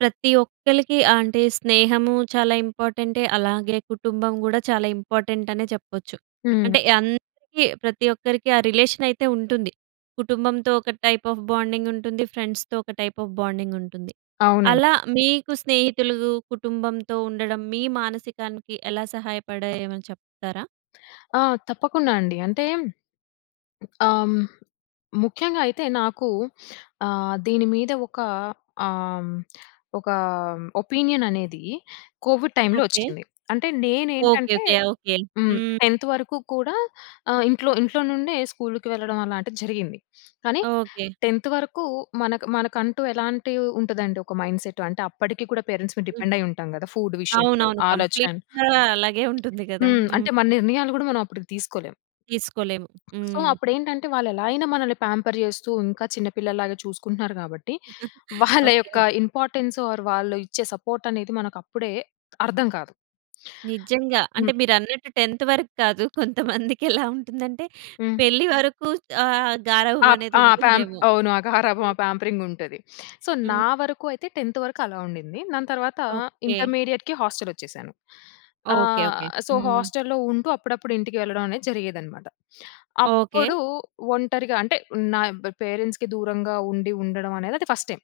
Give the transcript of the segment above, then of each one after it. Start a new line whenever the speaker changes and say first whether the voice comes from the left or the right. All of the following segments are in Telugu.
right: ప్రతి ఒక్కలికి అంటే స్నేహము చాలా ఇంపార్టెంటే, అలాగే కుటుంబం గూడా చాలా ఇంపార్టెంట్ అనే చెప్పొచ్చు.
left: హ్మ్.
right: అంటే, అందరికి ప్రతి ఒక్కరికి ఆ రిలేషన్ అయితే ఉంటుంది. కుటుంబంతో ఒక టైప్ ఆఫ్ బాండింగ్ ఉంటుంది, ఫ్రెండ్స్‌తో ఒక టైప్ ఆఫ్ బాండింగ్ ఉంటుంది.
left: అవునండి.
right: అలా మీకు స్నేహితులు, కుటుంబంతో ఉండడం మీ మానసికానికి ఎలా సహాయపడాయో ఏమైనా చెప్తారా?
left: ఆ! తప్పకుండా అండి. అంటే ఆహ్, హ్మ్, ముఖ్యంగా అయితే నాకు ఆహ్, దీని మీద ఒక ఆహ్, ఒక ఒపీనియన్ అనేది కోవిడ్ టైమ్‌లో
right: ఓకే.
left: వచ్చింది. అంటే
right: ఓకే.
left: నేనేంటంటే
right: ఓకే. ఆ! ఓకే.
left: హ్మ్,
right: హ్మ్.
left: 10త్ వరకు కూడా ఆహ్, ఇంట్లో ఇంట్లో నుండే స్కూల్‌కి వెళ్ళడం అలాంటిది జరిగింది. కానీ,
right: ఓకే.
left: 10త్ వరకు మనకు మనకంటూ ఎలాంటి ఉంటదంటె ఒక మైండ్‌సెట్, అంటే అప్పడికి కూడా పేరెంట్స్ మీద
right: హ్మ్.
left: డిపెండ్ అయ్యి ఉంటాం కదా! ఫుడ్ విషయంలో
right: అవునవును.
left: ఆలోచన అని.
right: కంప్లీట్‌గా అలాగే ఉంటుంది గదా!
left: హ్మ్.
right: హ్మ్.
left: అంటే మన నిర్ణయాలు గూడా మనం అప్పటికి తీసుకోలేం.
right: తీసుకోలేము.
left: సో,
right: హ్మ్.
left: అప్పుడేంటంటే వాళ్లెలా అయినా మనల్ని పేంపర్ జేస్తూ ఇంకా చిన్న పిల్లలాగా చూసుకుంటున్నారు కాబట్టి వాళ్ళ
right: ఓకే.
left: యొక్క ఇంపార్టన్స్ ఆర్ వారు వాళ్ళు ఇచ్చే సపోర్ట్ అనేది మనకప్పుడే అర్థం కాదు.
right: నిజంగా. అంటే
left: హ్మ్.
right: మీరన్నట్టు 10త్ వరకు కాదు. కొంతమందికి ఎలా ఉంటుందంటే
left: హ్మ్.
right: పెళ్ళి వరకు ఆహ్, గారాభం
left: అప్
right: అనేది
left: ఆ! పేంప్
right: ఉంటుందేమో!
left: అవును ఆ! గారాబం ఆ పేంపరింగ్ ఉంటది. సో, నా
right: హ్మ్.
left: వరకు అయితే 10త్ వరకు అలా ఉండింది. దాని తర్వాత
right: ఓకే.
left: ఇంటర్మీడియేట్‌కి హాస్టల్ వచ్చేసాను.
right: ఓకే.
left: ఆహ్,
right: ఓకే.
left: సో,
right: హ్మ్.
left: హాస్టల్‌లో ఉంటూ అప్పుడప్పుడు ఇంటికి వెళ్ళడం అనేది జరిగేదిదనమాట.
right: ఓకే.
left: అప్పుడు ఒంటరిగా అంటే నాయ్ పేరెంట్స్‌కి దూరంగా ఉండి ఉండడం అనేదది ఫస్ట్ టైమ్.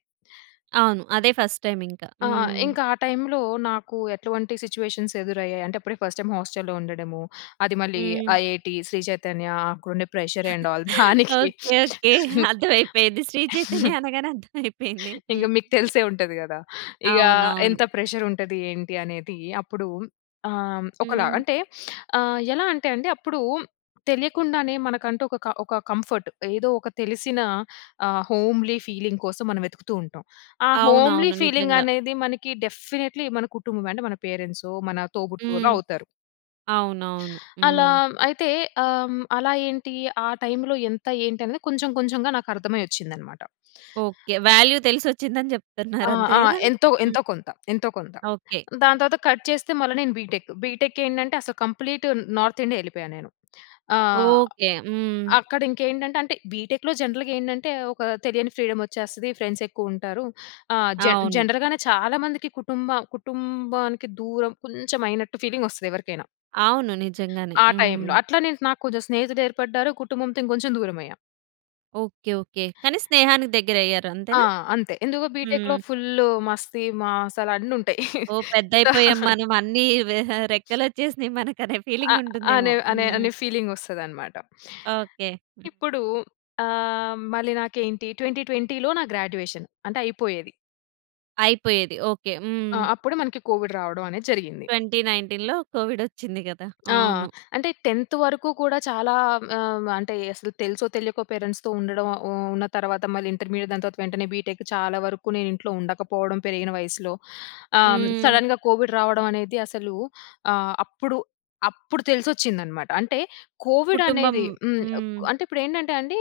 right: అవును. అదే ఫస్ట్‌ టైమ్ ఇంకా.
left: ఆ!
right: హ్మ్.
left: ఇంకా టైమ్‌లో నాకు ఎటువంటి సిట్యుయేషన్స్ ఎదురయ్యాయంటే అప్పుడే ఫస్ట్ టైమ్ హోస్టల్‌లో ఉండడము, అది మళ్ళీ
right: హ్మ్.
left: ఐఐటీ శ్రీ చైతన్య ఆహ్, అక్కడుండే ప్రెషర్ అండ్ ఆల్ దానికి
right: ఓకే. ఓకే. అర్థమైపోయింది. శ్రీ చైతన్య అనగానే అర్థమైపోయింది.
left: ఇంగ
right: హ్మ్.
left: మీకు తెలిసే ఉంటది గదా! ఇగ
right: అవునవును.
left: "ఎంత ప్రెషర్ ఉంటది, ఏంటి" అనేది. అప్పుడు ఆహ్, ఒకలా
right: హ్మ్.
left: అంటే ఆహ్, ఎలా అంటే అండి అప్పుడు తెలియకుండానే మనకంటూ ఒక క ఒక కంఫర్ట్. ఏదో ఒక తెలిసిన ఆహ్, హోమ్లీ ఫీలింగ్ కోసం మనం వెతుకుతూ ఉంటాం. ఆ హోమ్లీ
right: అవునవును.
left: ఫీలింగ్
right: నిజంగా.
left: అనేది మనకి డెఫినెట్లీ మన కుటుంబం అంటే మన పేరెంట్సో, మన తోబుట్టువులో
right: హ్మ్.
left: అవుతారు.
right: అవునవును.
left: అలా
right: హ్మ్.
left: అయితే ఆహ్, అలా ఏంటి? ఆ టైమ్‌లో ఎంత? ఏంటి? అనేది కొంచెం కొంచెంగా నాకర్థమై ఒచ్చిందన్నమాట.
right: ఓకే. వాల్యూ తెలిసొచ్చిందని జెప్తున్నారు.
left: ఆ!
right: అంతే
left: ఆ!
right: గదా!
left: ఎంతో,
right: హ్మ్.
left: ఎంతో కొంత, ఎంతో కొంత.
right: ఓకే.
left: దాని తర్వాత కట్ చేస్తే మళ్ళా నేను బీటెక్. బీటెక్ ఏందంటే అసలు కంప్లీట్ నార్త్ ఇండియా ఎళ్లిపోయా నేను. ఆహ్,
right: ఓకే. హ్మ్.
left: అక్కడ ఇంకేండంటే అంటే బీటెక్‌లో జనరల్‌గా ఏందంటే ఒక తెలియని ఫ్రీడమ్ వచ్చేస్తది. ఫ్రెండ్స్ ఎక్కువ ఉంటారు. ఆహ్, జన్
right: అవును.
left: జనరల్‌గానే చాలామందికి కుటుంబ కుటుంబానికి దూరం కొంచెం అయినట్టు ఫీలింగ్ వస్తది ఎవరికైనా.
right: అవును. నిజంగానే.
left: ఆ టైమ్‌ల.
right: హ్మ్.
left: అట్ల నే నాకు కొంచెం స్నేహితులు ఏర్పడ్డారు, కుటుంబంతో ఇంకొంచెం దూరం అయ్యా.
right: ఓకే. ఓకే. కానీ స్నేహానికి దగ్గర అయ్యారు
left: ఆ!
right: అంతేనా?
left: అంతే ఎందుకు? బిటెక్‌లో
right: హ్మ్.
left: ఫుల్ మస్తి మాసాల అన్ని ఉంటాయి.
right: ఓహ్!
left: సో
right: పెద్దయిపోయాం మనం అన్నీ రెక్కలు వచ్చేసినాయి మనకు అనే ఫీలింగ్
left: ఆహ్,
right: ఉంటుందేమో.
left: అనే అనే
right: హ్మ్.
left: అనే ఫీలింగ్ వస్తదనమాట.
right: ఓకే.
left: ఇప్పుడు ఆహ్, మళ్ళీ నాకేంటి 2020లో నా గ్రాడ్యుయేషన్. అంటే అయిపోయేది.
right: అయిపోయేది. ఓకే.
left: ఆ!
right: హ్మ్.
left: అప్పుడు మనకి కోవిడ్ రావడం అనేది జరిగింది.
right: 2019లో కోవిడొచ్చింది గదా!
left: ఆ!
right: అవును.
left: అంటే 10త్ వరకు కూడా చాలా ఆహ్, అంటే అసలు తెలుసో తెలియకో పేరెంట్స్‌తో ఉండడం ఉ ఉన్న తర్వాత మళ్ళీ ఇంటర్మీడియట్ దాని తర్వాత వెంటనే బిటెక్ చాలా వరకు నేను ఇంట్లో ఉండకపోవడం పెరిగిన వయస్సులో. ఆహ్, హ్మ్,
right: హ్మ్.
left: సడెన్‌గా కోవిడ్ రావడం అనేది అసలు ఆహ్, అప్పుడు, అప్పుడు తెలిసొచ్చిందన్నమాట. అంటే కోవిడ్
right: కుటుంబం.
left: అనేది హ్మ్
right: హ్మ్.
left: అంటే ఇప్పుడు ఏంటంటే అండి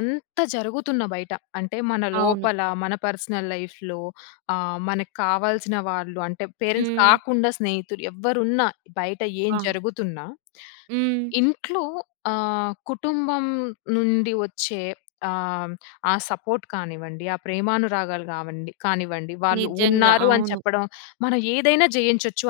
left: ఎంత జరుగుతున్న బయట, అంటే మన
right: అవును.
left: లోపల మన పర్సనల్ లైఫ్‌లో ఆహ్, మనకు కావాల్సిన వాళ్ళు అంటే పేరెంట్స్
right: హ్మ్.
left: కాకుండా స్నేహితులు. ఎవరున్నా, బయట ఏం
right: ఆ!
left: జరుగుతున్నా
right: హ్మ్.
left: ఇంట్లో ఆహ్, కుటుంబం నుండి వచ్చే ఆహ్, హ్మ్, ఆ సపోర్ట్ కానివ్వండి ఆ ప్రేమానురాగాలు కావండి కానివ్వండి వాళ్ళు
right: నిజంగా.
left: ఉన్నారు అని
right: అవును.
left: చెప్పడం, మనం ఏదైనా జయించొచ్చు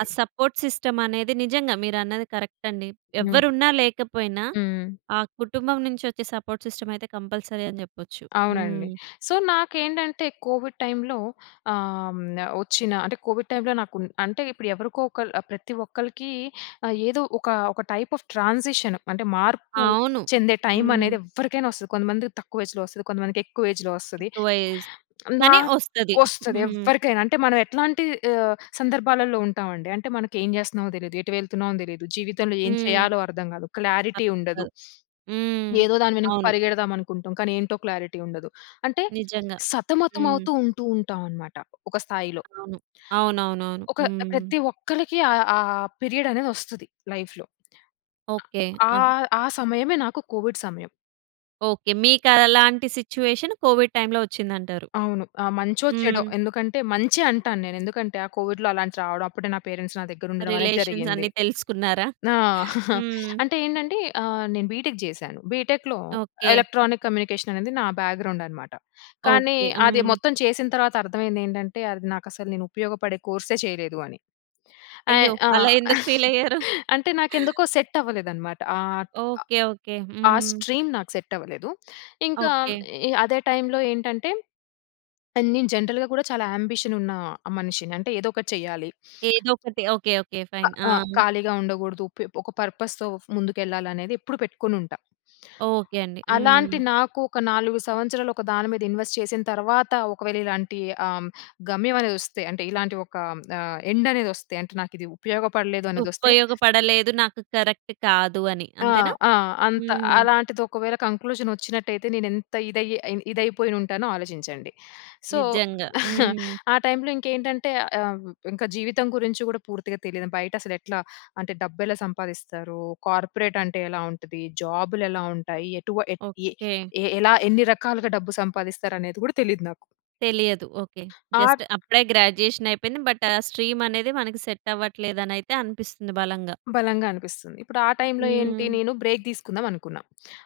right: ఆ సపోర్ట్ సిస్టమ్ అనేది నిజంగా మీరన్నది కరెక్ట్ అండి.
left: హ్మ్.
right: ఎవరు ఉన్నా లేకపోయినా
left: హ్మ్.
right: ఆ కుటుంబం నుంచి వచ్చే సపోర్ట్ సిస్టమయితే కంపల్సరీ అని జెప్పొచ్చు.
left: అవునండి.
right: హ్మ్.
left: సో నాకేంటంటే కోవిడ్ టైమ్‌లో ఆహ్, హ్మ్, వచ్చిన అంటే కోవిడ్ టైమ్‌లో నాకు అంటే ఇప్పుడు ఎవరికో ఒకల్ ఆహ్, ప్రతి ఒక్కరికి ఆహ్, ఏదో ఒక ఒక టైప్ ఆఫ్ ట్రాన్సిషన్ అంటే మార్పు
right: అవును.
left: చెందే టైమ్
right: హ్మ్.
left: అనేది ఎవ్వరికైనా వస్తది. కొంతమందికి తక్కువ ఏజ్‌‌లో వస్తది. కొంతమందికి ఎక్కువ ఏజ్‌‌లో వస్తది.
right: ఎక్కువ ఏజ్. కాని వస్తది.
left: నాకొస్తది.
right: హ్మ్.
left: ఎవ్వరికైనా, అంటే మనం ఎట్లాంటి ఆహ్, సందర్భాలలో ఉంటామండి. అంటే మనకు ఏం జేస్తున్నామో తెలీదు. ఎటు వెళ్తున్నామో తెలీదు. జీవితంలో ఏం
right: హ్మ్.
left: చేయాలో అర్థం గాదు. క్లారిటీ ఉండదు.
right: హ్మ్.
left: ఏదో దాని వెనక
right: అవును.
left: పరిగెడదాం అనుకుంటాం. కానీ ఏంటో క్లారిటీ ఉండదు. అంటే
right: నిజంగా. హ్మ్.
left: సతమతమవుతూ ఉంటూ ఉంటాం అనమాట ఒక స్థాయిలో.
right: అవును. అవునవునవును.
left: ఒక
right: హ్మ్.
left: ప్రతి ఒక్కరికి ఆహ్, ఆ పీరియడ్ అనేది వస్తది లైఫ్‌లో.
right: ఓకే. ఆహ్.
left: ఆహ్, ఆ సమయమే నాకు కోవిడ్ సమయం.
right: ఓకే. మీకు అలాంటి సిట్యుయేషన్ కోవిడ్ టైమ్‌లో వచ్చింది అంటారు.
left: అవును. ఆ! మంచో, చెడో.
right: హ్మ్.
left: ఎందుకంటే, మంచి అంటాను నేను. ఎందుకంటే, ఆ కోవిడ్‍లో అలాంటి రావడం. అప్పుడే నా పేరెంట్స్ నా దగ్గర ఉండడం అనేది
right: రిలేషన్స్
left: జరిగింది.
right: అన్నీ తెలుసుకున్నారా?
left: ఆ!
right: హ్మ్.
left: అంటే ఏంటంటే, ఆహ్, నేను బీటెక్ చేశాను. బీటెక్‍లో,
right: ఓకే.
left: ఎలక్ట్రానిక్ కమ్యూనికేషన్ అనేది నా బ్యాక్‌గ్రౌండ్ అనమాట. కానీ,
right: ఓకే.
left: అది
right: హ్మ్.
left: మొత్తం చేసిన తర్వాత అర్థమైంది ఏంటంటే, అది నాకు అసలు నేను ఉపయోగపడే కోర్సే చేయలేదు అని.
right: అయ్యో!
left: ఆహ్, ఆ!
right: అలా ఎందుకు ఫీల్ అయ్యారు?
left: అంటే నాకు ఎందుకో సెట్ అవ్వలేదు అన్నమాట. ఆహ్,
right: ఓకే, ఓకే.
left: ఆ
right: హ్మ్.
left: స్ట్రీమ్ నాకు సెట్ అవ్వలేదు. ఇంకా,
right: ఓకే.
left: అదే టైమ్‌లో ఏంటంటే, నేను జనరల్‌గా కూడా చాలా ఆంబిషన్ ఉన్న, మనిషిని. అంటే ఏదో ఒకటి చేయాలి.
right: ఏదోకటి. Okay, okay fine. ఆ!
left: ఆ! ఖాళీగా ఉండకూడదు.పె ఒక పర్పస్‌తో, ముందుకెళ్ళాలనేది ఎప్పుడు పెట్టుకొని ఉంటా.
right: ఓకే. అండి. హ్మ్.
left: అలాంటి నాకు, ఒక 4 సంవత్సరాలు ఒక దాని మీద ఇన్వెస్ట్ చేసిన తర్వాత, ఒకవేళ ఇలాంటి, ఆహ్, గమ్యం అనేది వస్తే, అంటే ఇలాంటి ఒక ఆహ్, ఎండ్ అనేది వస్తే, అంటే నాకు ఇది ఉపయోగపడలేదు అనేది వస్తే
right: ఉపయోగపడలేదు. నాకు కరెక్ట్ కాదు అని,
left: ఆ!
right: అంతేనా?
left: ఆ! అంత,
right: హ్మ్.
left: అలాంటిది ఒకవేళ కంక్లూజన్ వచ్చినట్టయితే, నేను ఎంత ఇదయ్యి, ఇదైపోయి ఉంటానో ఆలోచించండి. సో,
right: నిజంగా. హ్మ్.
left: ఆ టైమ్‌లో ఇంకేంటంటే, ఆహ్, ఇంకా జీవితం గురించి కూడా పూర్తిగా తెలియదు. బయట అసలు ఎట్లా, అంటే డబ్బు ఎలా సంపాదిస్తారు. కార్పొరేట్ అంటే ఎలా ఉంటది? జాబ్‌లు ఎలా ఉంటాయి? ఎటు ఏ
right: ఓకే.
left: ఏ ఎలా, ఎన్ని రకాలుగా డబ్బు సంపాదిస్తారు అనేది కూడా తెలీదు నాకు.
right: తెలియదు. ఓకే. జస్ట్
left: ఆట్
right: అప్పుడే గ్రాడ్యుయేషన్ అయిపోయింది. బట్ ఆ స్ట్రీమ్ అనేది మనకు సెట్ అవ్వట్లేదు అనయితె అనిపిస్తుంది బలంగా.
left: బలంగా అనిపిస్తుంది. ఇప్పుడు ఆ టైమ్‌లో ఏంటి,
right: హ్మ్.
left: నేను బ్రేక్ తీసుకుందాం అనుకున్న.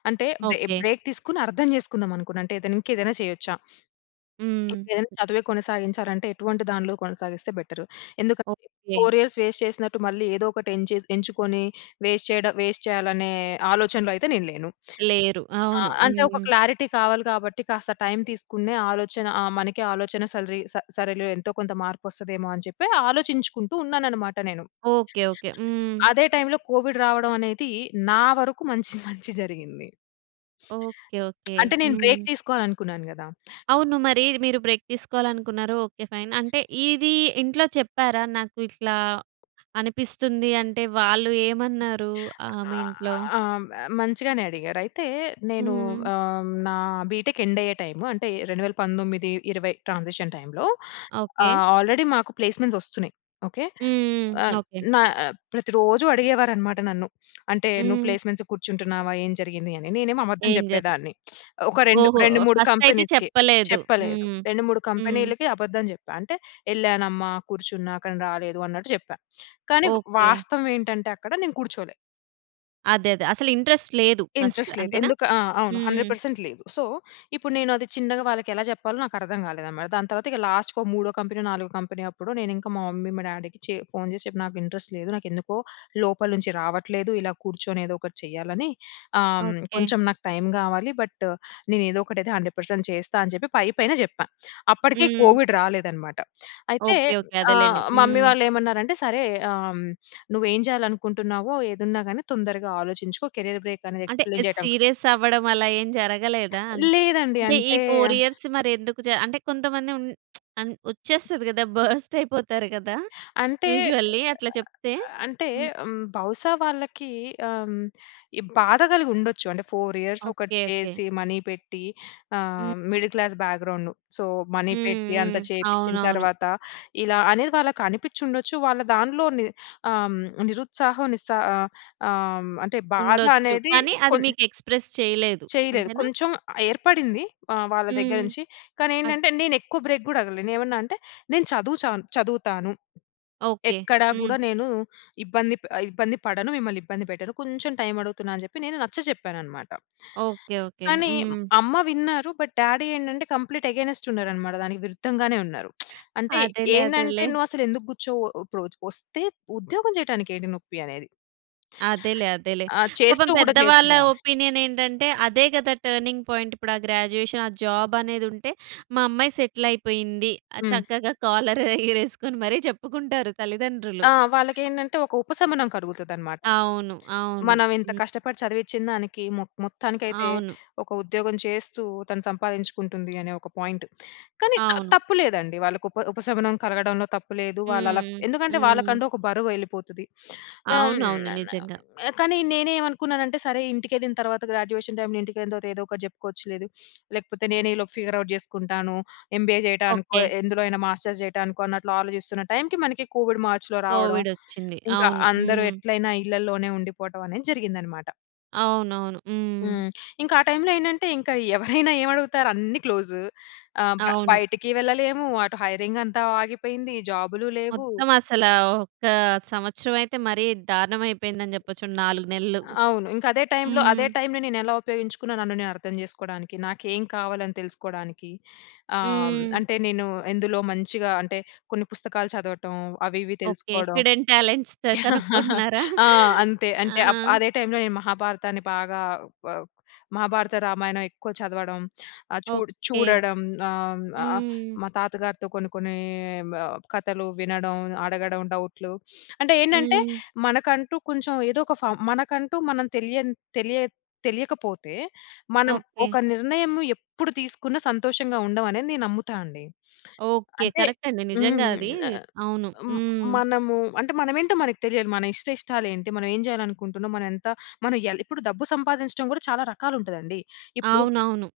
left: అంటే, బ్రే
right: ఓకే.
left: బ్రేక్ తీసుకొని, అర్థం చేసుకుందాం అనుకున్నా. అంటే ఏదైనా, ఇంకా ఏదైనా చేయొచ్చా
right: హ్మ్.
left: ఇంకేదైనా చదువే కొనసాగించారంటే, ఎటువంటి దాంట్లో కొనసాగిస్తే బెటరు. ఎందుకంటే,
right: ఓకే.
left: 4 ఇయర్స్ వేస్ట్ చేసినట్టు, మళ్ళీ ఏదో ఒకటి ఏంచెస్ ఎంచుకొని, వేస్ట్ చేయడ వేస్ట్ చేయాలనే, ఆలోచనలో అయితే నేను లేను.
right: లేరు.
left: ఆ!
right: అవును.
left: అంటే ఒక
right: హ్మ్.
left: క్లారిటీ కావాలి కాబట్టి, కాస్త టైమ్ తీసుకునే ఆలోచన, ఆ! మనకి ఆలోచన సరిలి స సరేలే ఎంతో కొంత మార్పు వస్తదేమో అని చెప్పి, ఆలోచించుకుంటూ ఉన్నాను అన్నమాట నేను.
right: Okay, okay. హ్మ్.
left: అదే టైమ్‌లో కోవిడ్ రావడం అనేది, నా వరకు మంచి, మంచి జరిగింది.
right: ఓకే. ఓకే.
left: అంటే, నేను
right: హ్మ్.
left: బ్రేక్ తీసుకోవాలి అనుకున్నాను కదా!
right: అవును. మరి, మీరు బ్రేక్ తీసుకోవాలనుకున్నారు. Okay, fine. అంటే ఇది, ఇంట్లో చెప్పారా నాకు ఇట్లా, అనిపిస్తుంది అంటే వాళ్ళు ఏమన్నారు? ఆ! మీ
left: ఆహ్,
right: ఇంట్లో.
left: ఆహ్, మ మంచిగానే అడిగారు. అయితే, నేను
right: హ్మ్.
left: ఆహ్, నా బీటెక్ ఎండ్ అయ్యే టైమ్. అంటే 2019, 20 ట్రాన్సిషన్ టైమ్‌లో,
right: ఓకే.
left: ఆల్రెడీ మాకు ప్లేస్మెంట్స్ వస్తున్నాయి. ఓకే.
right: హ్మ్.
left: ఆహ్,
right: ఓకే.
left: నా ప్రతి రోజు అడిగేవారు అన్నమాట నన్ను. అంటే, "నువ్వు
right: హ్మ్.
left: ప్లేస్మెంట్స్ కూర్చుంటున్నావా, ఏం జరిగింది" అని? నేనేమో అబద్ధం
right: ఏం జరుగు
left: చెప్పేదాన్ని. ఒక రెండు
right: ఓహో!
left: రెండు మూడు
right: ఫస్ట్ అయితే
left: కంపెనీస్‌కి
right: చెప్పలేదు.
left: చెప్పలేదు.
right: హ్మ్.
left: 2, 3
right: హ్మ్.
left: కంపెనీలకి అబద్ధం చెప్పా అంటే, "వెళ్ళానమ్మ, కూర్చున్నా. కానీ రాలేదు" అన్నట్టు చెప్పా కానీ,
right: ఓకే.
left: వాస్తవం ఏంటంటే, అక్కడ నేను కూర్చోలే.
right: అదే అదే అసలు ఇంట్రస్ట్ లేదు ఫస్ట్
left: ఇంట్రెస్ట్ లేదు.
right: అంతేనా?
left: ఎందుకు ఆ! అవును.
right: హ్మ్.
left: 100% లేదు. సో, ఇప్పుడు నేను అది చిన్నగా వాళ్ళకి ఎలా చెప్పాలో నాకు అర్థం కాలేదనమాట. దాని తర్వాత ఇగ లాస్ట్‌కొ మూడో కంపెనీ, నాలుగో కంపెనీ అప్పుడు నేను ఇంకా మా మమ్మీ మా డ్యాడీకి చే ఫోన్ చేసి చెప్పి. నాకు ఇంట్రెస్ట్ లేదు, నాకు ఎందుకో లోపల నుంచి రావట్లేదు. ఇలా కూర్చొని ఏదో ఒకటి చేయాలని. ఆహ్,
right: ఓకె.
left: కొంచెం నాకు టైమ్ కావాలి. బట్ నేను ఏదో ఒకటి అయితే 100% చేస్తా అని చెప్పి పై పైన జెప్పా. అప్పటికే
right: హ్మ్.
left: కోవిడ్ రాలేదనమాట. అయితే
right: ఓకె ఓకె. అదేలేండి.
left: ఆహ్, మమ్మీ
right: హ్మ్.
left: వాళ్ళు ఏమన్నారంటే, సరే ఆహ్, నువ్వు ఏం చేయాలనుకుంటున్నావో ఏదున్నా గాని తొందరగా ఆలోచించుకో కెరీర్ బ్రేక్ అనేది
right: అంటే
left: ఎక్స్‌ప్లెయిన్ చేయడం
right: సీరియస్ అవ్వడం అలా ఏమి జరగలేదా? అం
left: లేదండి.
right: అంటే ఈ
left: అంటే...
right: 4 ఇయర్స్ మరి ఎందుకు చ అంటే కొంతమంది ఉన్ అం వచ్చేస్తది కదా. బర్స్ట్ అయిపోతారు కదా,
left: అంటే
right: యూజువల్లీ అట్లా
left: అ
right: చెప్తే.
left: అంటే
right: హ్మ్.
left: బహుసా వాళ్ళకీ ఆహ్, ఈ బాధ కలిగి ఉండొచ్చు. అంటే 4 ఇయర్స్
right: ఓకె.
left: ఒకటి
right: ఓకె.
left: చేసి మనీ పెట్టి,
right: హ్మ్.
left: ఆహ్, middle class background, so, money
right: హ్మ్,
left: పెట్టి అంత
right: హ్మ్.
left: చేపించిన
right: అవునవును.
left: తర్వాత ఇలా అనేది వాళ్ళకి అనిపించి ఉండొచ్చు. వాళ్ళ దాంట్లోని ఆహ్, నిరుత్సాహం నిస్సా ఆహ్, ఆహ్, అంటే బాధ
right: ఉండొచ్చు.
left: అనేది
right: కానీ అది
left: కొం
right: మీకు ఎక్స్ప్రెస్ చేయలేదు
left: చేయలేదు.
right: అంతేనా?
left: కొంచెం ఏర్పడింది. ఆహ్, వాళ్ళ దగ్గర
right: హ్మ్.
left: నుంచి. కానీ
right: అట్
left: ఏంటంటే, నేను ఎక్కువ బ్రేక్ గూడా అడగలేదు. నేను ఏమన్నా అంటే, నేను చదువు చాన్ చదువుతాను.
right: ఓకె.
left: ఎక్కడ
right: హ్మ్.
left: గూడా నేను ఇబ్బంది ప ఇబ్బంది పడను, మిమ్మల్ని ఇబ్బంది పెట్టను. కొంచెం టైమ్ అడుగుతున్నాను అని జెప్పి నేను నచ్చచెప్పాననమాట.
right: ఓకె. ఓకె.
left: కానీ
right: హ్మ్.
left: అమ్మ విన్నారు, బట్ డ్యాడీ ఏంటంటే, కంప్లీట్ అగైన్స్ట్ ఉన్నారు అనమాట, దానికి విరుద్ధంగానే ఉన్నారు. అంటే
right: అదేలే
left: ఏంటంటే,
right: అదేలే.
left: "నువ్వు అసలు ఎందుకు కూర్చోవు. ఇప్పుడు వస్తే ఉద్యోగం చేయటానికి ఏంటి నొప్పి?" అనేది.
right: అదేలే అదేలే.
left: ఆ!
right: పాపం
left: చేస్తూ గూడా
right: పెద్ద వాళ్ళ
left: చేయొచ్చుగా.
right: ఒపీనియన్ ఏంటంటే, అదే కదా టర్నింగ్ పాయింట్ ఇప్పుడు ఆ గ్రాడ్యుయేషన్ ఆ జాబ్ అనేది ఉంటే, మా అమ్మాయి సెటిల్ అయిపోయింది.
left: హ్మ్.
right: చక్కగా కాలర్ ఎగరేసుకొని మరి చెప్పుకుంటారు తల్లిదండ్రులు.
left: ఆ! వాళ్ళకేంటంటే, ఒక ఉపశమనం కలుగుతదనమాట.
right: అవును. అవును.
left: మనం ఇంత
right: హ్మ్.
left: కష్టపడి చదివించిన దానికి మొ మొత్తానికైతే
right: అవును.
left: ఒక ఉద్యోగం చేస్తూ తను సంపాదించుకుంటుంది అనే ఒక పాయింట్. కానీ, త
right: అవును.
left: తప్పు లేదండి వాళ్ళకి ఉప ఉపశమనం కలగడంలో తప్పు లేదు. వాళ్ళలా
right: హ్మ్.
left: ఎందుకంటే,
right: హ్మ్.
left: వాళ్ళకంటూ ఒక బరువు ఎళ్ళిపోతది. హ్మ్,
right: అవునవును.
left: మన
right: నిజంగా.
left: కానీ నేనేమనుకున్నాను అంటే, సరే ఇంటికెళ్ళిన తర్వాత గ్రాడ్యుయేషన్ టైమ్‌లో ఇంటికెళ్ళిన తర్వాత ఏదో ఒకటి చెప్పుకోవచ్చు లేదు, లేకపోతే నేనే ఈలోపు ఫిగర్ ఔట్ చేసుకుంటాను. ఎంబీఏ చేయటానికో
right: ఓకె.
left: ఎందులో అయినా మాస్టర్స్ చేయటానికో అన్నట్లు ఆలోచిస్తున్న టైమ్‌కి, మనకి కోవిడ్ మార్చ్‌లో రావడం.
right: కోవిడొచ్చింది.
left: ఇంకా
right: అవును
left: అందరు
right: హ్మ్.
left: ఎట్లైనా ఇళ్ళలోనే ఉండిపోవటం అనేది జరిగిందనమాట.
right: అవును, అవును. హ్మ్.
left: హ్మ్, ఇంకా ఆ టైమ్‌లో ఏంటంటే ఇంకా ఎవరైనా ఏం అడుగుతారు, అన్ని క్లోజ్ ఆహ్, బ
right: అవును.
left: బయటికి వెళ్ళలేము. అటు హైరింగ్ అంతా ఆగిపోయింది. జాబ్‌లు లేవు.
right: మొత్తం అసల, ఒక్క సంవత్సరం అయితే మరి దారుణం అయిపోయిందని చెప్పొచ్చు, 4 నెలలు.
left: అ అవును. ఇంకా అదే టైమ్‌లో
right: హ్మ్.
left: అదే టైమ్‌లో నేను ఎలా ఉపయోగించుకున్న నన్ను నేను అర్థం చేసుకోడానికి నాకేం కావాలి అని తెలుసుకోవడానికి. ఆహ్,
right: హ్మ్.
left: అంటే నేను ఎందులో మంచిగా అంటే కొన్ని పుస్తకాలు చదవటం అవి ఇవి
right: ఓకె.
left: తెలుసుకోవడం.
right: హిడెన్ టాలెంట్స్‌తో కనుక్కుంటున్నారా?
left: ఆ! అంతే.
right: ఆ!
left: అంటే అప్ అదే టైమ్‌లో నేను మహాభారతాన్ని బాగా ఆహ్, మహాభారత, రామాయణం ఎక్కువ చదవడం ఆహ్, చూ
right: ఓకె.
left: చూడడం ఆహ్,
right: హ్మ్.
left: మా తాతగారితో కొన్ని, కొన్ని కథలు వినడం అడగడం డౌట్‌లు. అంటే ఏంటంటే
right: హ్మ్.
left: మనకంటూ కొంచెం ఏదో ఒక ఫౌం మనకంటూ మనం తెలియని తెలియ తెలియకపోతే మనం
right: ఓకె.
left: ఒక నిర్ణయము ఎప్పుడు తీసుకున్నా సంతోషంగా ఉండం అనేది నేను నమ్ముతా అండి.
right: ఓకె
left: అంటే
right: కరెక్ట్ అండి
left: హ్మ్
right: నిజంగా
left: హ్మ్,
right: అది
left: న
right: అవును హ్మ్.
left: మనము అంటే మనమేంటో మనకు తెలియాలి. మన ఇష్ట ఇష్టాలు ఏంటి, మనం ఏం చేయాలనుకుంటున్నాం, మనం ఎంత మనం ఇయ్యలి. ఇప్పుడు డబ్బు సంపాదించడం కూడా చాలా రకాలు ఉంటాదండి. ఇప్పుడు
right: అవునవును.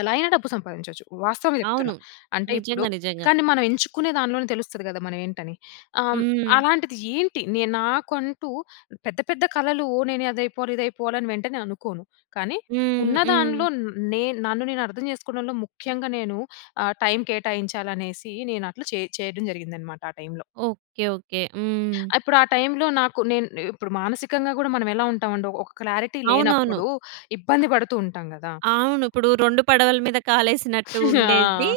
left: ఎలా అయినా, డబ్బు సంపాదించొచ్చు వాస్తవంగ
right: అవును.
left: చెప్తున్నా. అంటే ఇప్పుడు
right: నిజంగా, నిజంగా.
left: కానీ మనం ఎంచుకునే దాంట్లోనే తెలుస్తది కదా మనం ఏంటని. ఆహ్,
right: హ్మ్.
left: అలాంటిది ఏంటి నేను నాకంటూ పెద్ద, పెద్ద కళలు నేను అది అయిపోవాలి ఇది అయిపోవాలి అని వెంటనే అనుకోను. కానీ
right: హ్మ్. హ్మ్.
left: ఉన్నదాంట్లో నేను నన్ను నేను అర్థం చేసుకోవడంలో ముఖ్యంగా నేను ఆహ్, టైమ్ కేటాయించాలి అనేసి నేను అట్ల చే చేయడం జరిగిందన్నమాట ఆ టైమ్‌లో.
right: Okay, okay. హ్మ్.
left: ఇప్పుడు ఆ టైమ్‌లో నాకు, నేను ఇప్పుడు మానసికంగా కూడా మనం ఎలా ఉంటాం అండి ఒక క్లారిటీ
right: అవునవును.
left: లేనప్పుడు ఇబ్బంది పడుతూ ఉంటాం కదా!
right: అవును ఇప్పుడు 2 పడవల మీద కాలేసినట్టు ఉండేది.
left: ఆ!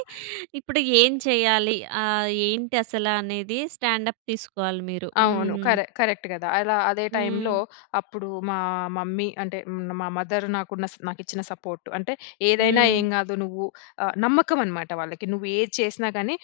right: ఇప్పుడు ఏం చేయాలి? ఆహ్, ఏంటి అసల అనేది స్టాండప్ తీసుకోవాలి మీరు
left: అవును
right: హ్మ్.
left: కరే కరెక్ట్ కదా. అలా అదే
right: హ్మ్.
left: టైమ్‌లో అప్పుడు మా మమ్మీ అంటే మా మదర్ నాకు, నాకు ఇచ్చిన సపోర్ట్. అంటే ఏదైనా
right: హ్మ్.
left: ఏమి కాదు నువ్వు, నమ్మకం అన్నమాట వాళ్ళకి. నువ్వు ఏది చేసినా గాని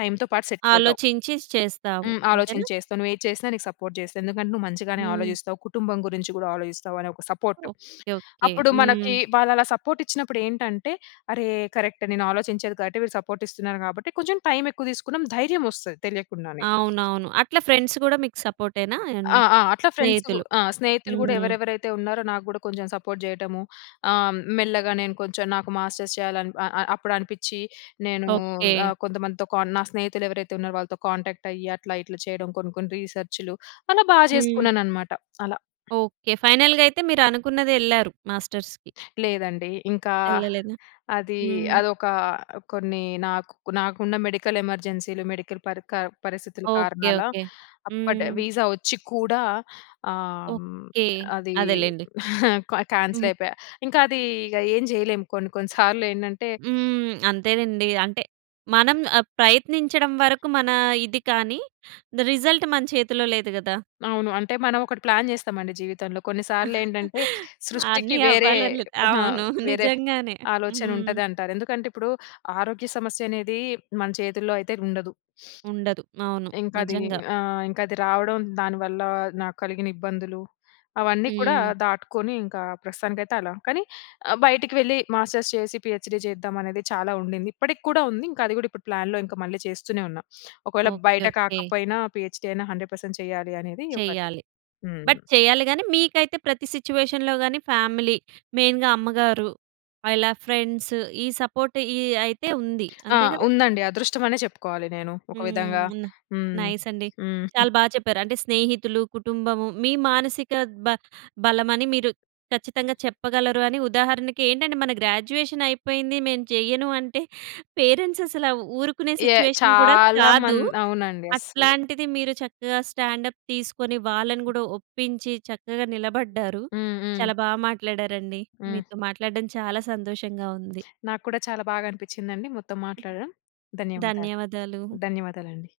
left: టైమ్‌తో పాటు సెట్ అవుతావు.
right: ఆలోచించి చేస్తాము.
left: హ్మ్,
right: అంతేనా?
left: ఆలోచించి చేస్తావు నువ్వు ఏది చేసినా నీకు సపోర్ట్ చేస్తా, ఎందుకంటే నువ్వు మంచిగానే
right: హ్మ్.
left: ఆలోచిస్తావు కుటుంబం గురించి కూడా ఆలోచిస్తావు అనే ఒక సపోర్ట్.
right: Okay, okay.
left: అప్పుడు మనకి
right: హ్మ్.
left: వాళ్ళు అలా సపోర్ట్ ఇచ్చినప్పుడు ఏంటంటే, అరె! కరెక్ట్ నేను ఆలోచించేది కాబట్టి సపోర్ట్ ఇస్తున్నారు. కాబట్టి కొంచెం టైమ్ ఎక్కువ తీసుకున్నాం, ధైర్యం వస్తది తెలియకుండానే.
right: అవునవును. అట్లా ఫ్రెండ్స్ కూడా మీకు సపోర్టేనా?
left: ఆ! ఆ! అట్లా ఫ్రెండ్సు,
right: స్నేహితులు,
left: ఆ! స్నేహితులు కూడా
right: హ్మ్.
left: ఎవరెవరైతే ఉన్నారో నాకు కూడా కొంచెం సపోర్ట్ చేయడము. ఆహ్, మెల్లగా నేను కొంచెం నాకు మాస్టర్స్ చేయాలి అ అప్పుడు అనిపించి నేను
right: ఓకె.
left: ఆహ్, కొంతమందితో కాన్ నా స్నేహితులు ఎవరైతే ఉన్నారో వాళ్ళతో కాంటాక్ట్ అయ్యి అట్లా ఇట్లా చేయడం కొన్ని, కొన్ని రిసర్చ్‌లు అలా బాగా
right: హ్మ్.
left: చేసుకున్నాను అన్నమాట అలా.
right: ఓకె. ఫైనల్‌గా అయితే మీరు అనుకున్నదెళ్లారు, మాస్టర్స్‌కి.
left: లేదండి ఇంకా,
right: ఎళ్ళలేదా?
left: అది
right: హ్మ్.
left: అదొక కొన్ని నాకు నాకున్న మెడికల్ ఎమర్జెన్సీలు మెడికల్ పరి క పరిస్థితుల
right: ఓకె,
left: కారణాల
right: ఓకె.
left: అప్పటి
right: హ్మ్.
left: వీజా వచ్చి కూడా ఆహ్, హ్మ్
right: ఓకె.
left: అది
right: అదేలెండి.
left: క్యాన్సిల్
right: హ్మ్.
left: అయిపోయా. ఇంకా అది ఏం చేయలేము కొన్ని, కొన్ని సార్లు ఏంటంటే
right: హ్మ్ అంతేనండి. అంటే మనం ప్రయత్నించడం వరకు మన ఇది కానీ. రిజల్ట్ మన చేతిలో లేదు కదా!
left: అవును. అంటే మనం ఒకటి ప్లాన్ చేస్తాం అండి జీవితంలో కొన్ని సార్లు ఏంటంటే సృష్టికి
right: అన్ని
left: వేరే
right: అవ్వాలి అని లే
left: ఆ!
right: అవును.
left: వేరే
right: నిజంగానే
left: ఆలోచన
right: హ్మ్.
left: ఉంటది అంటారు. ఎందుకంటే ఇప్పుడు ఆరోగ్య సమస్య అనేది మన చేతుల్లో అయితే ఉండదు.
right: ఉండదు. అవును.
left: ఇంకా అది,
right: నిజంగా.
left: ఆహ్, ఇంకా అది రావడం దానివల్ల నాకు కలిగిన ఇబ్బందులు అవన్నీ కూడా
right: హ్మ్.
left: దాటుకొని ఇంకా ప్రస్తుతానికైతే అలా. కానీ బయటికి వెళ్ళి మాస్టర్స్ చేసి పీఎచ్డీ చేద్దాం అనేది చాలా ఉండింది. ఇప్పటికి కూడా ఉంది. ఇంకా అది కూడా ఇప్పుడు ప్లాన్‌లో మళ్ళీ చేస్తూనే ఉన్నా. ఒకవేళ
right: ఓకె,
left: బయట
right: ఓకె.
left: కాకపోయినా పీఎచ్డీ అయినా 100% చేయాలి అనేది ఒకటి
right: చెయ్యాలి. బట్
left: హ్మ్.
right: చేయాలి గాని మీకైతే ప్రతి సిట్యుయేషన్‌లో గాని ఫ్యామిలీ, మెయిన్‌గా అమ్మగారు, ఇలా ఫ్రెండ్స్ ఈ సపోర్ట్ ఈ అయితే ఉంది.
left: ఆ!
right: అంతే కదా?
left: ఉందండి. అదృష్టం అనే చెప్పుకోవాలి. నేను ఒక విధంగా
right: హ్మ్,
left: హ్మ్,
right: నైస్ అండి.
left: హ్మ్.
right: చాలా బాగా చెప్పారు. అంటే స్నేహితులు, కుటుంబము మీ మానసిక బ బలమని మీరు, ఖచ్చితంగా చెప్పగలరు అని ఉదాహరణకి ఏంటంటే మన గ్రాడ్యుయేషన్ అయిపోయింది, మేము చేయను అంటే పేరెంట్స్ అసల ఊరుకునే
left: యాహ్!
right: సిట్యుయేషన్ కూడా
left: చాలామం
right: కాదు.
left: అవునండి అసలు.
right: అట్లాంటిది, మీరు చక్కగా స్టాండ్ అప్ తీసుకొని వాళ్ళను కూడా ఒప్పించి చక్కగా నిలబడ్డారు.
left: హ్మ్, హ్మ్.
right: చాలా బాగా మాట్లాడారండి
left: హ్మ్.
right: మీతో మాట్లాడడం చాలా సంతోషంగా ఉంది.
left: నాకు కూడా చాలా బాగా అనిపించిందండి. మొత్తం మాట్లాడడం, ధన్యవాదాలు.
right: ధన్యవాదాలు.
left: ధన్యవాదాలండి.